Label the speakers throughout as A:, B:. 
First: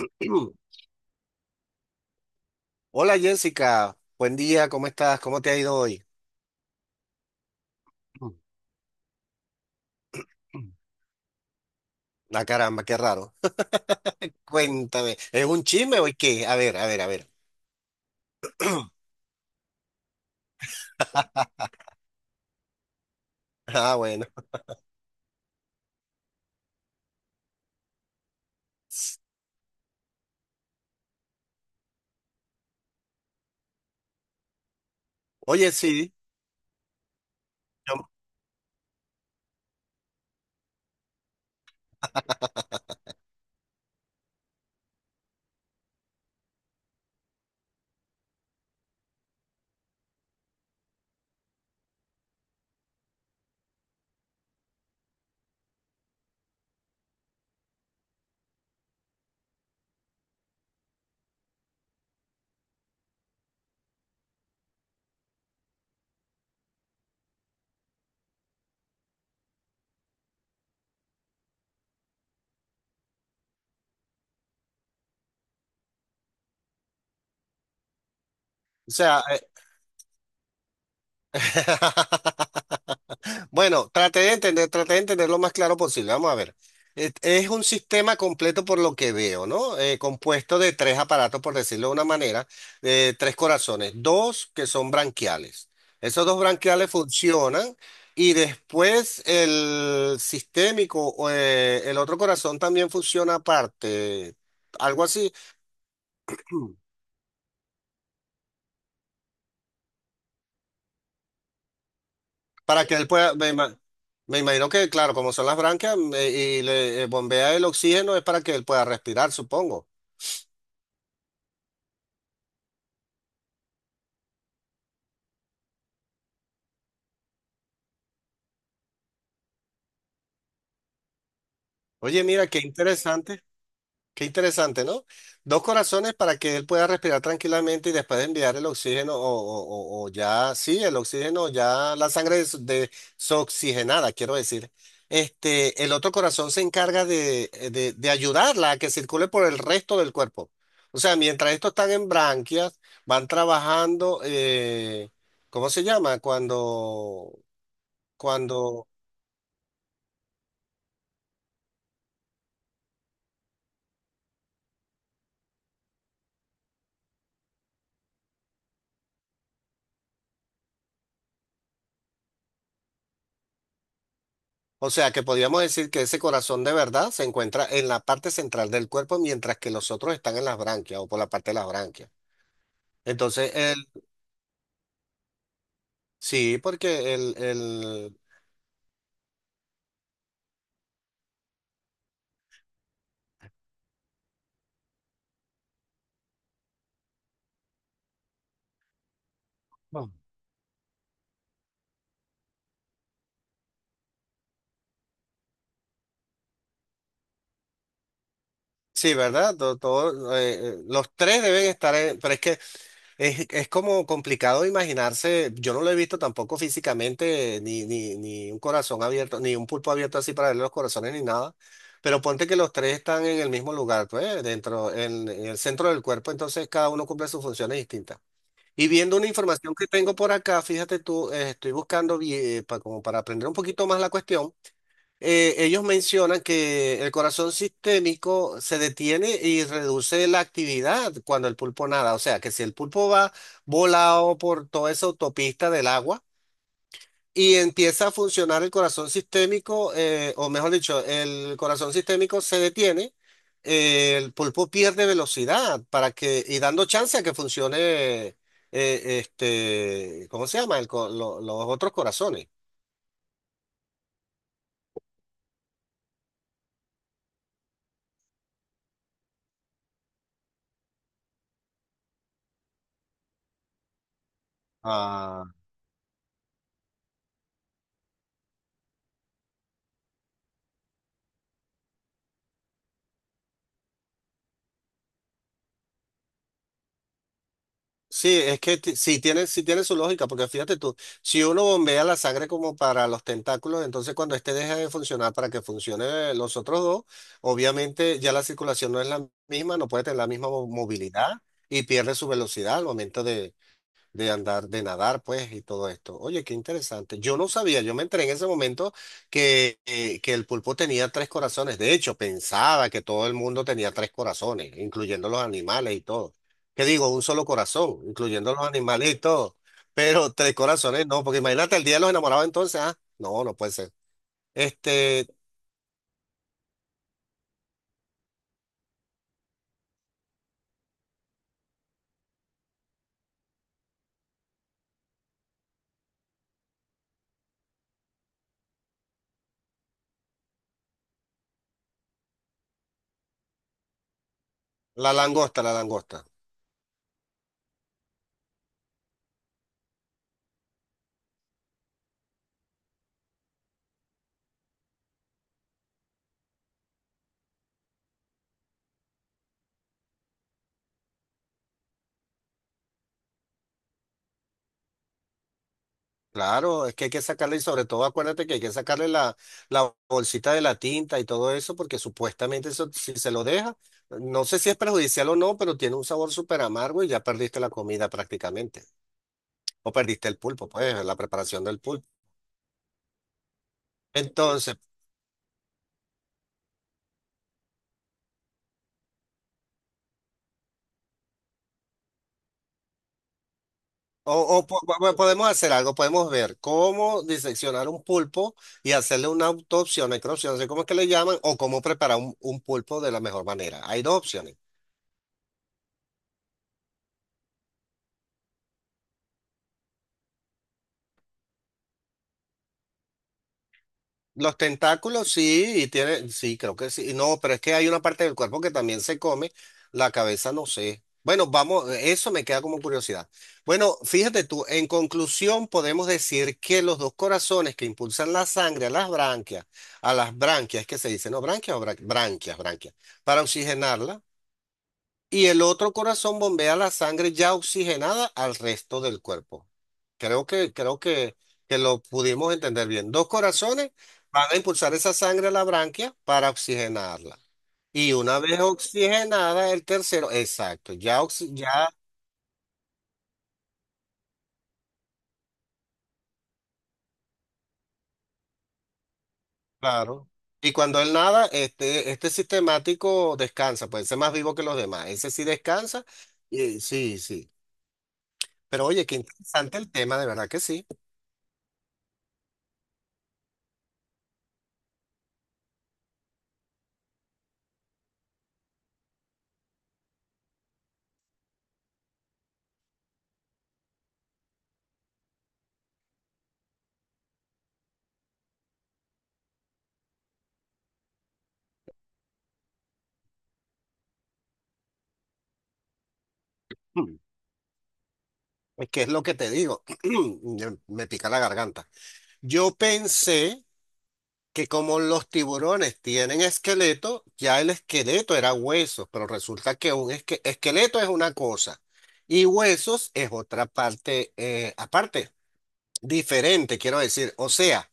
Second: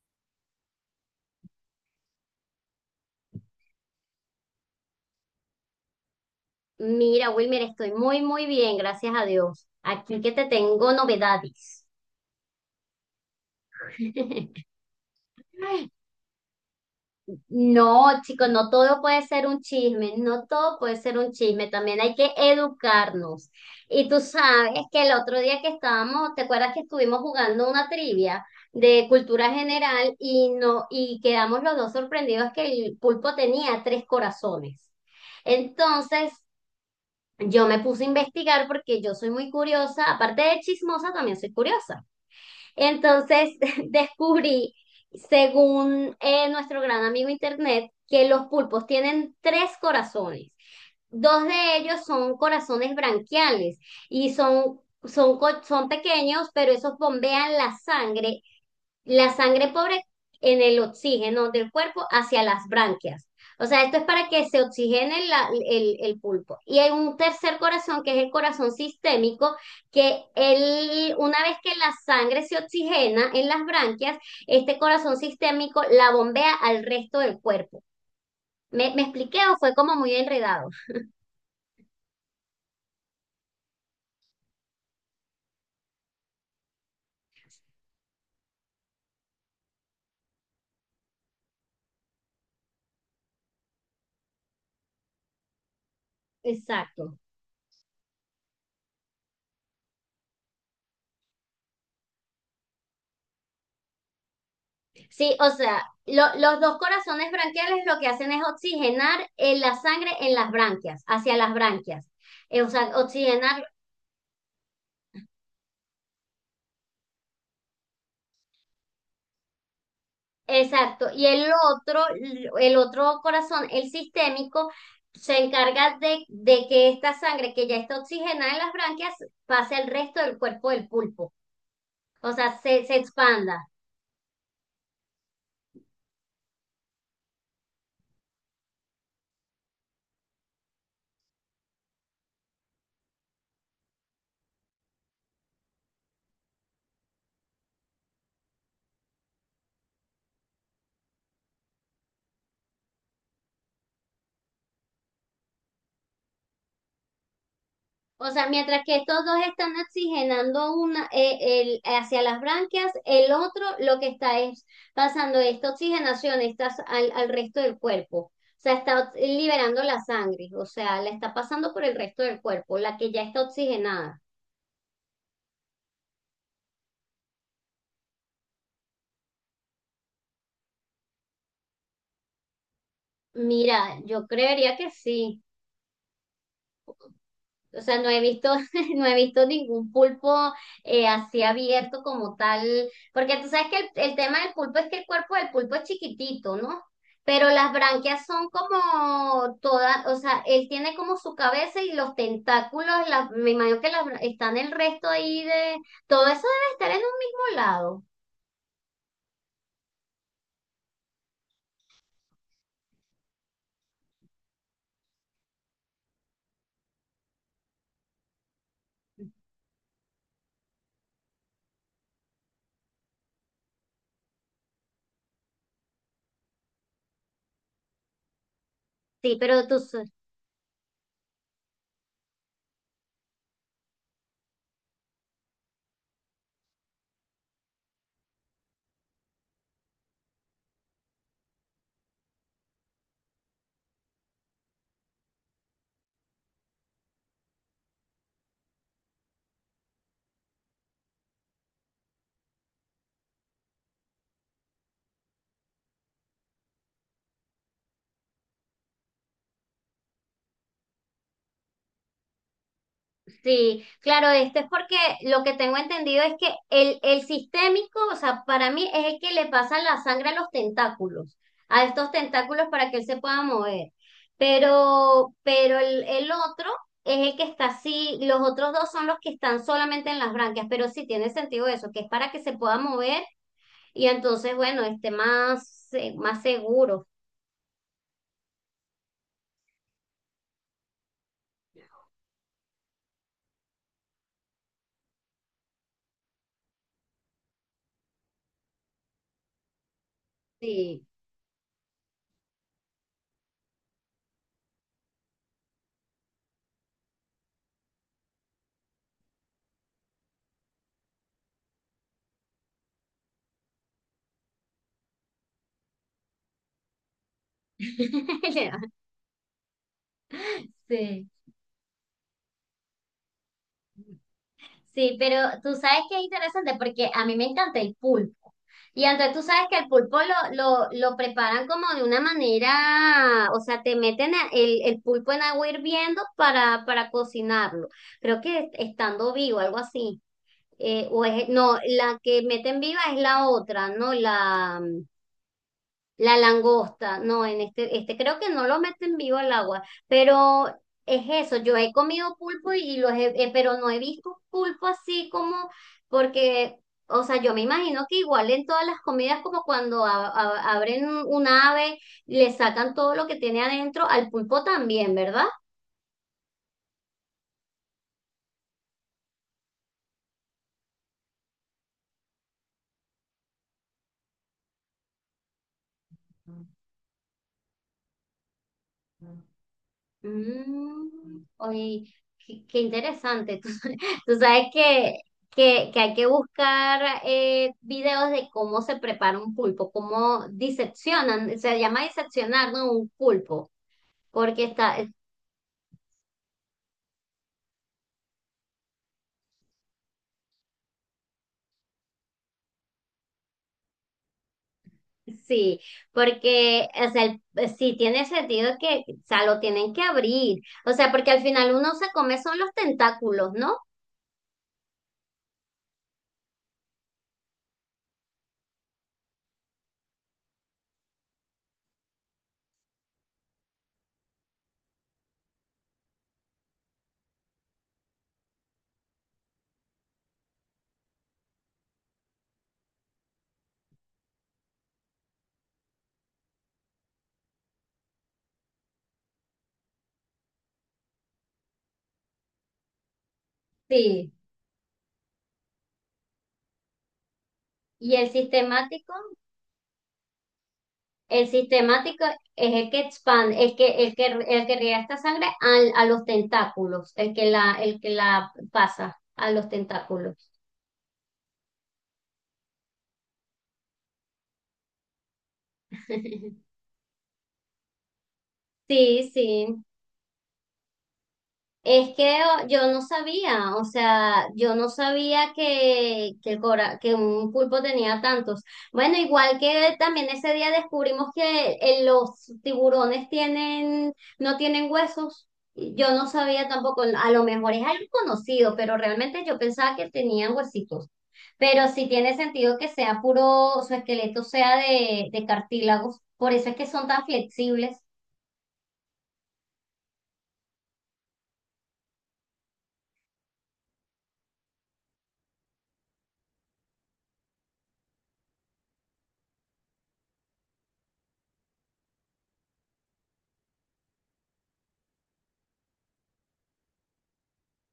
A: Mm. Hola Jessica, buen día, ¿cómo estás? ¿Cómo te ha ido hoy?
B: Mira, Wilmer, estoy muy, muy bien, gracias a Dios. Aquí que te
A: Mm.
B: tengo novedades.
A: La caramba, qué raro. Cuéntame, ¿es un chisme o qué? A ver, a ver, a ver.
B: No, chicos, no todo puede ser un chisme, no todo puede ser un chisme, también hay que educarnos.
A: Ah,
B: Y tú
A: bueno.
B: sabes que el otro día que estábamos, ¿te acuerdas que estuvimos jugando una trivia de cultura general y no, y quedamos los dos sorprendidos que el pulpo tenía 3 corazones?
A: Oye, sí,
B: Entonces, yo me puse a
A: yo-
B: investigar porque yo soy muy curiosa, aparte de chismosa, también soy curiosa. Entonces descubrí, según nuestro gran amigo Internet, que los pulpos tienen 3 corazones. 2 de ellos son corazones branquiales y son pequeños, pero esos bombean la sangre pobre en el oxígeno del cuerpo hacia las branquias. O sea, esto es para que se oxigene el pulpo. Y hay un 3er corazón, que es el corazón sistémico, que él, una vez que la sangre se oxigena en las branquias, este corazón sistémico la bombea al resto del cuerpo.
A: o
B: ¿Me, me
A: sea,
B: expliqué o fue como muy enredado?
A: eh, Bueno, traté de entender lo más claro posible. Vamos a ver. Es un sistema completo por lo que veo, ¿no? Compuesto de tres aparatos, por decirlo de una manera, tres corazones, dos que son branquiales. Esos dos branquiales
B: Exacto.
A: funcionan y después el sistémico, o, el otro corazón también funciona aparte, algo así,
B: Sí, o sea, los dos corazones branquiales lo que hacen es oxigenar en la sangre en las branquias, hacia las branquias. O
A: para que
B: sea,
A: él pueda
B: oxigenar,
A: me imagino que, claro, como son las branquias, y le bombea el oxígeno es para que él pueda respirar, supongo.
B: exacto. Y el otro corazón, el sistémico, se encarga de que esta sangre que ya está oxigenada en las branquias pase al resto del cuerpo del pulpo.
A: Oye,
B: O
A: mira,
B: sea, se expanda.
A: qué interesante, ¿no? Dos corazones para que él pueda respirar tranquilamente y después de enviar el oxígeno o ya, sí, el oxígeno, ya la sangre desoxigenada, quiero decir. Este, el otro corazón se encarga de ayudarla a que circule por el resto del cuerpo. O sea, mientras estos están en branquias, van trabajando, ¿cómo se llama? Cuando,
B: O sea, mientras
A: cuando...
B: que estos 2 están oxigenando una, el, hacia las branquias, el otro lo que está es pasando esta oxigenación estas al, al resto del cuerpo. O sea, está liberando la sangre, o sea, la está pasando por el resto del cuerpo, la que ya está oxigenada.
A: O sea que podríamos decir que ese corazón de verdad se encuentra en la parte central del cuerpo, mientras que los otros están en las branquias o por la parte de las branquias. Entonces,
B: Mira, yo creería que sí.
A: sí, porque
B: O sea, no he visto, no he visto ningún pulpo así abierto como tal, porque tú sabes que el tema del pulpo es que el cuerpo del pulpo es chiquitito, ¿no? Pero las branquias son como todas,
A: No.
B: o sea, él tiene como su cabeza y los tentáculos, me imagino que las, están el resto ahí de, todo eso debe estar en un mismo lado.
A: Sí, ¿verdad? Todo, los tres deben estar en, pero es que es como complicado imaginarse, yo no lo he visto tampoco físicamente, ni un corazón abierto, ni un pulpo abierto así para ver los corazones ni nada, pero ponte que los tres están en el mismo lugar, pues, dentro, en el centro del cuerpo, entonces cada uno cumple sus funciones distintas. Y viendo una
B: Sí, pero
A: información
B: tú,
A: que tengo por acá, fíjate tú, estoy buscando, como para aprender un poquito más la cuestión. Ellos mencionan que el corazón sistémico se detiene y reduce la actividad cuando el pulpo nada. O sea, que si el pulpo va volado por toda esa autopista del agua y empieza a funcionar el corazón sistémico, o mejor dicho, el corazón sistémico se detiene, el pulpo pierde velocidad para que, y dando chance a que funcione, este, ¿cómo se llama? Los otros corazones.
B: sí, claro, esto es porque lo que tengo entendido es que el sistémico, o sea, para mí es el que le pasa la sangre a los tentáculos, a estos tentáculos para que él se pueda mover.
A: Ah.
B: Pero el otro es el que está así, los otros 2 son los que están solamente en las branquias, pero sí tiene sentido eso, que es para que se pueda mover y entonces, bueno, esté más, más seguro.
A: Sí, es que sí tiene su lógica, porque fíjate tú, si uno bombea la sangre como para los tentáculos, entonces cuando este deja de funcionar para que funcione los otros dos, obviamente ya la circulación no es la misma, no puede tener la misma
B: Sí.
A: movilidad y pierde su velocidad al momento de andar, de nadar, pues, y todo esto. Oye, qué interesante. Yo no sabía, yo me enteré en ese momento que el pulpo tenía tres corazones. De hecho, pensaba que todo el mundo tenía tres corazones, incluyendo los animales y todo. ¿Qué digo? Un solo corazón, incluyendo los animales y todo. Pero tres corazones no,
B: Sí.
A: porque imagínate el día de los enamorados entonces, ah, no, no puede ser.
B: Sí,
A: Este,
B: pero tú sabes que es interesante porque a mí me encanta el pulpo. Y entonces tú sabes que el pulpo lo preparan como de una manera, o sea, te meten el pulpo en agua hirviendo para cocinarlo. Creo que estando vivo, algo así. O es, no, la que meten viva es la otra, ¿no?
A: la langosta, la langosta.
B: La langosta, no, en este, este creo que no lo meten vivo al agua, pero es eso, yo he comido pulpo y pero no he visto pulpo así como, porque, o sea, yo me imagino que igual en todas las comidas, como cuando abren un ave, le sacan todo lo que tiene adentro, al pulpo también, ¿verdad?
A: Claro, es que hay que sacarle, y sobre todo acuérdate que hay que sacarle la bolsita de la tinta y todo eso, porque supuestamente eso, si se lo deja, no sé si es perjudicial o no, pero tiene un sabor súper amargo y ya perdiste la comida prácticamente. O perdiste el pulpo, pues, la
B: Mm,
A: preparación del
B: oye,
A: pulpo.
B: qué, qué interesante. Tú sabes
A: Entonces,
B: que hay que buscar videos de cómo se prepara un pulpo, cómo diseccionan, se llama diseccionar, ¿no? Un pulpo, porque está,
A: podemos hacer algo, podemos ver cómo diseccionar un pulpo y hacerle una autopsia, una necropsia, no sé cómo es que le llaman, o cómo preparar un pulpo de la mejor manera. Hay dos opciones.
B: sí, porque o sea, sí tiene sentido que, o sea, lo tienen que abrir, o sea, porque al final uno se come son los tentáculos, ¿no?
A: Los tentáculos sí, y tiene, sí, creo que sí. No, pero es que hay una parte del cuerpo que también se come, la cabeza no sé. Bueno, vamos, eso me queda como curiosidad. Bueno, fíjate tú, en conclusión podemos decir que los dos corazones que impulsan la sangre a las branquias, es que se dice, no, branquias o branquias, branquias, para oxigenarla y el otro corazón bombea la sangre ya oxigenada al resto del cuerpo. Creo que lo pudimos entender bien. Dos corazones
B: Sí.
A: van a impulsar esa sangre a la branquia para oxigenarla. Y
B: ¿Y el
A: una vez
B: sistemático?
A: oxigenada, el tercero, exacto, ya,
B: El
A: ya,
B: sistemático es el que expande, el que, el que, el que riega esta sangre a, los tentáculos, el que la pasa a los
A: claro.
B: tentáculos.
A: Y cuando él nada, este sistemático descansa, puede ser más vivo que los demás. Ese sí descansa. Y sí, sí. Pero oye, qué
B: Sí,
A: interesante
B: sí.
A: el tema, de verdad que sí.
B: Es que yo no sabía, o sea, yo no sabía que, que un pulpo tenía tantos. Bueno, igual que también ese día descubrimos que los tiburones tienen, no tienen huesos. Yo no sabía tampoco, a lo mejor es algo conocido, pero realmente yo pensaba que tenían huesitos. Pero sí tiene sentido que sea puro, su esqueleto sea de cartílagos, por eso es que son tan flexibles.
A: ¿Qué es lo que te digo? Me pica la garganta. Yo pensé que como los tiburones tienen esqueleto, ya el esqueleto era huesos, pero resulta que un esqueleto es una cosa y huesos es otra parte, aparte, diferente, quiero decir. O sea,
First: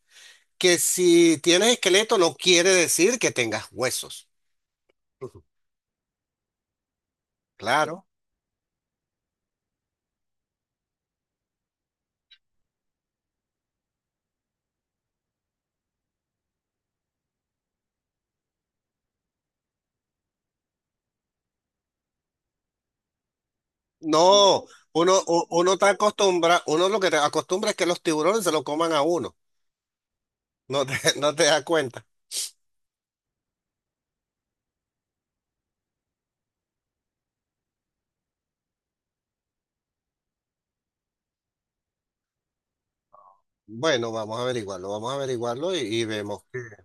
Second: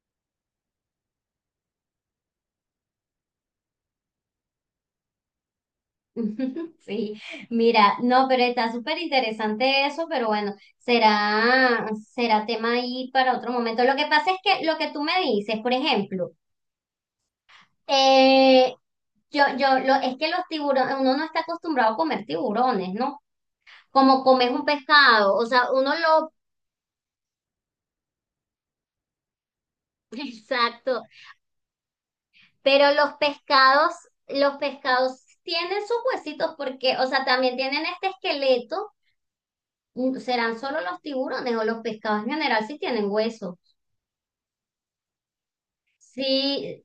A: que si tienes esqueleto no quiere decir que tengas huesos. Ujú.
B: Sí, mira,
A: Claro.
B: no, pero está súper interesante eso, pero bueno, será, será tema ahí para otro momento. Lo que pasa es que lo que tú me dices, por ejemplo, eh, yo, yo, lo, es que los tiburones, uno no está acostumbrado a comer tiburones, ¿no? Como comes un
A: No,
B: pescado, o sea,
A: uno está
B: uno lo,
A: acostumbrado, uno lo que te acostumbra es que los tiburones se lo coman a uno. No te,
B: exacto,
A: no te das cuenta.
B: pero los pescados tienen sus huesitos porque, o sea, también tienen este esqueleto, mm, ¿serán solo los tiburones o los pescados en general si tienen huesos?
A: Bueno, vamos a averiguarlo y vemos que,
B: Sí,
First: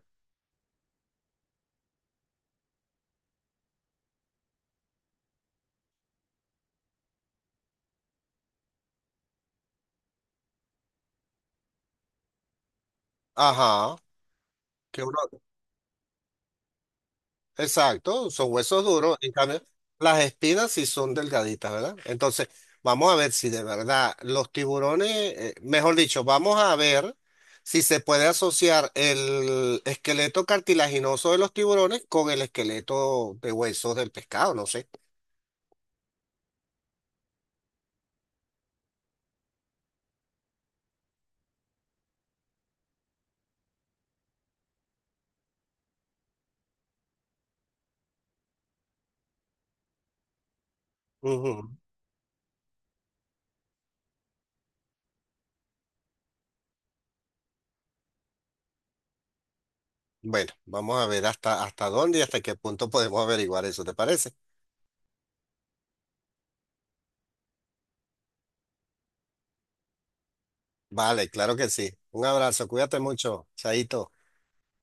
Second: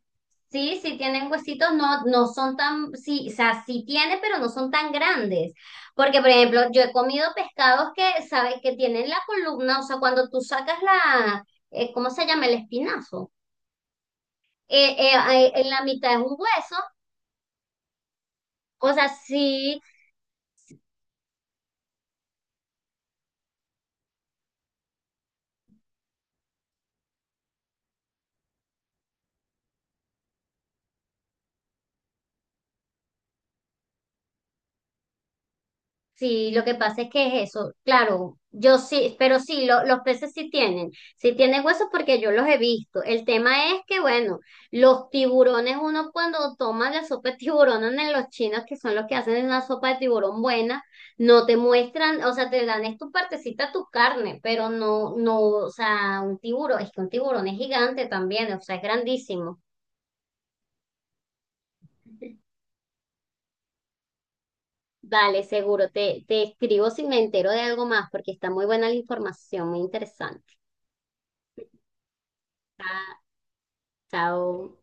B: sí, sí tienen huesitos, no, no son tan, sí, o sea, sí tiene, pero no son tan grandes. Porque, por ejemplo, yo he comido pescados que, ¿sabes? Que tienen la columna, o sea, cuando tú sacas la, ¿cómo se llama? El espinazo.
A: ajá,
B: eh,
A: que
B: eh,
A: uno,
B: en la mitad es un hueso.
A: exacto, son huesos
B: O sea,
A: duros, en cambio,
B: sí.
A: las espinas sí son delgaditas, ¿verdad? Entonces, vamos a ver si de verdad los tiburones, mejor dicho, vamos a ver si se puede asociar el esqueleto cartilaginoso de los tiburones con el esqueleto de huesos del pescado, no sé.
B: Sí, lo que pasa es que es eso, claro, yo sí, pero sí, los peces sí tienen huesos porque yo los he visto. El tema es que, bueno, los tiburones, uno cuando toma la sopa de tiburón en los chinos, que son los que hacen una sopa de tiburón buena, no te
A: Ujú.
B: muestran, o sea, te dan es tu partecita, tu carne, pero no, no, o sea, un tiburón, es que un tiburón es gigante también, o sea, es grandísimo.
A: Bueno, vamos a ver hasta, hasta dónde y hasta qué punto podemos averiguar eso, ¿te parece?
B: Dale, seguro, te escribo si me entero de algo más, porque está muy buena la información, muy interesante.
A: Vale, claro que sí. Un abrazo, cuídate mucho, Chaito.
B: Chao.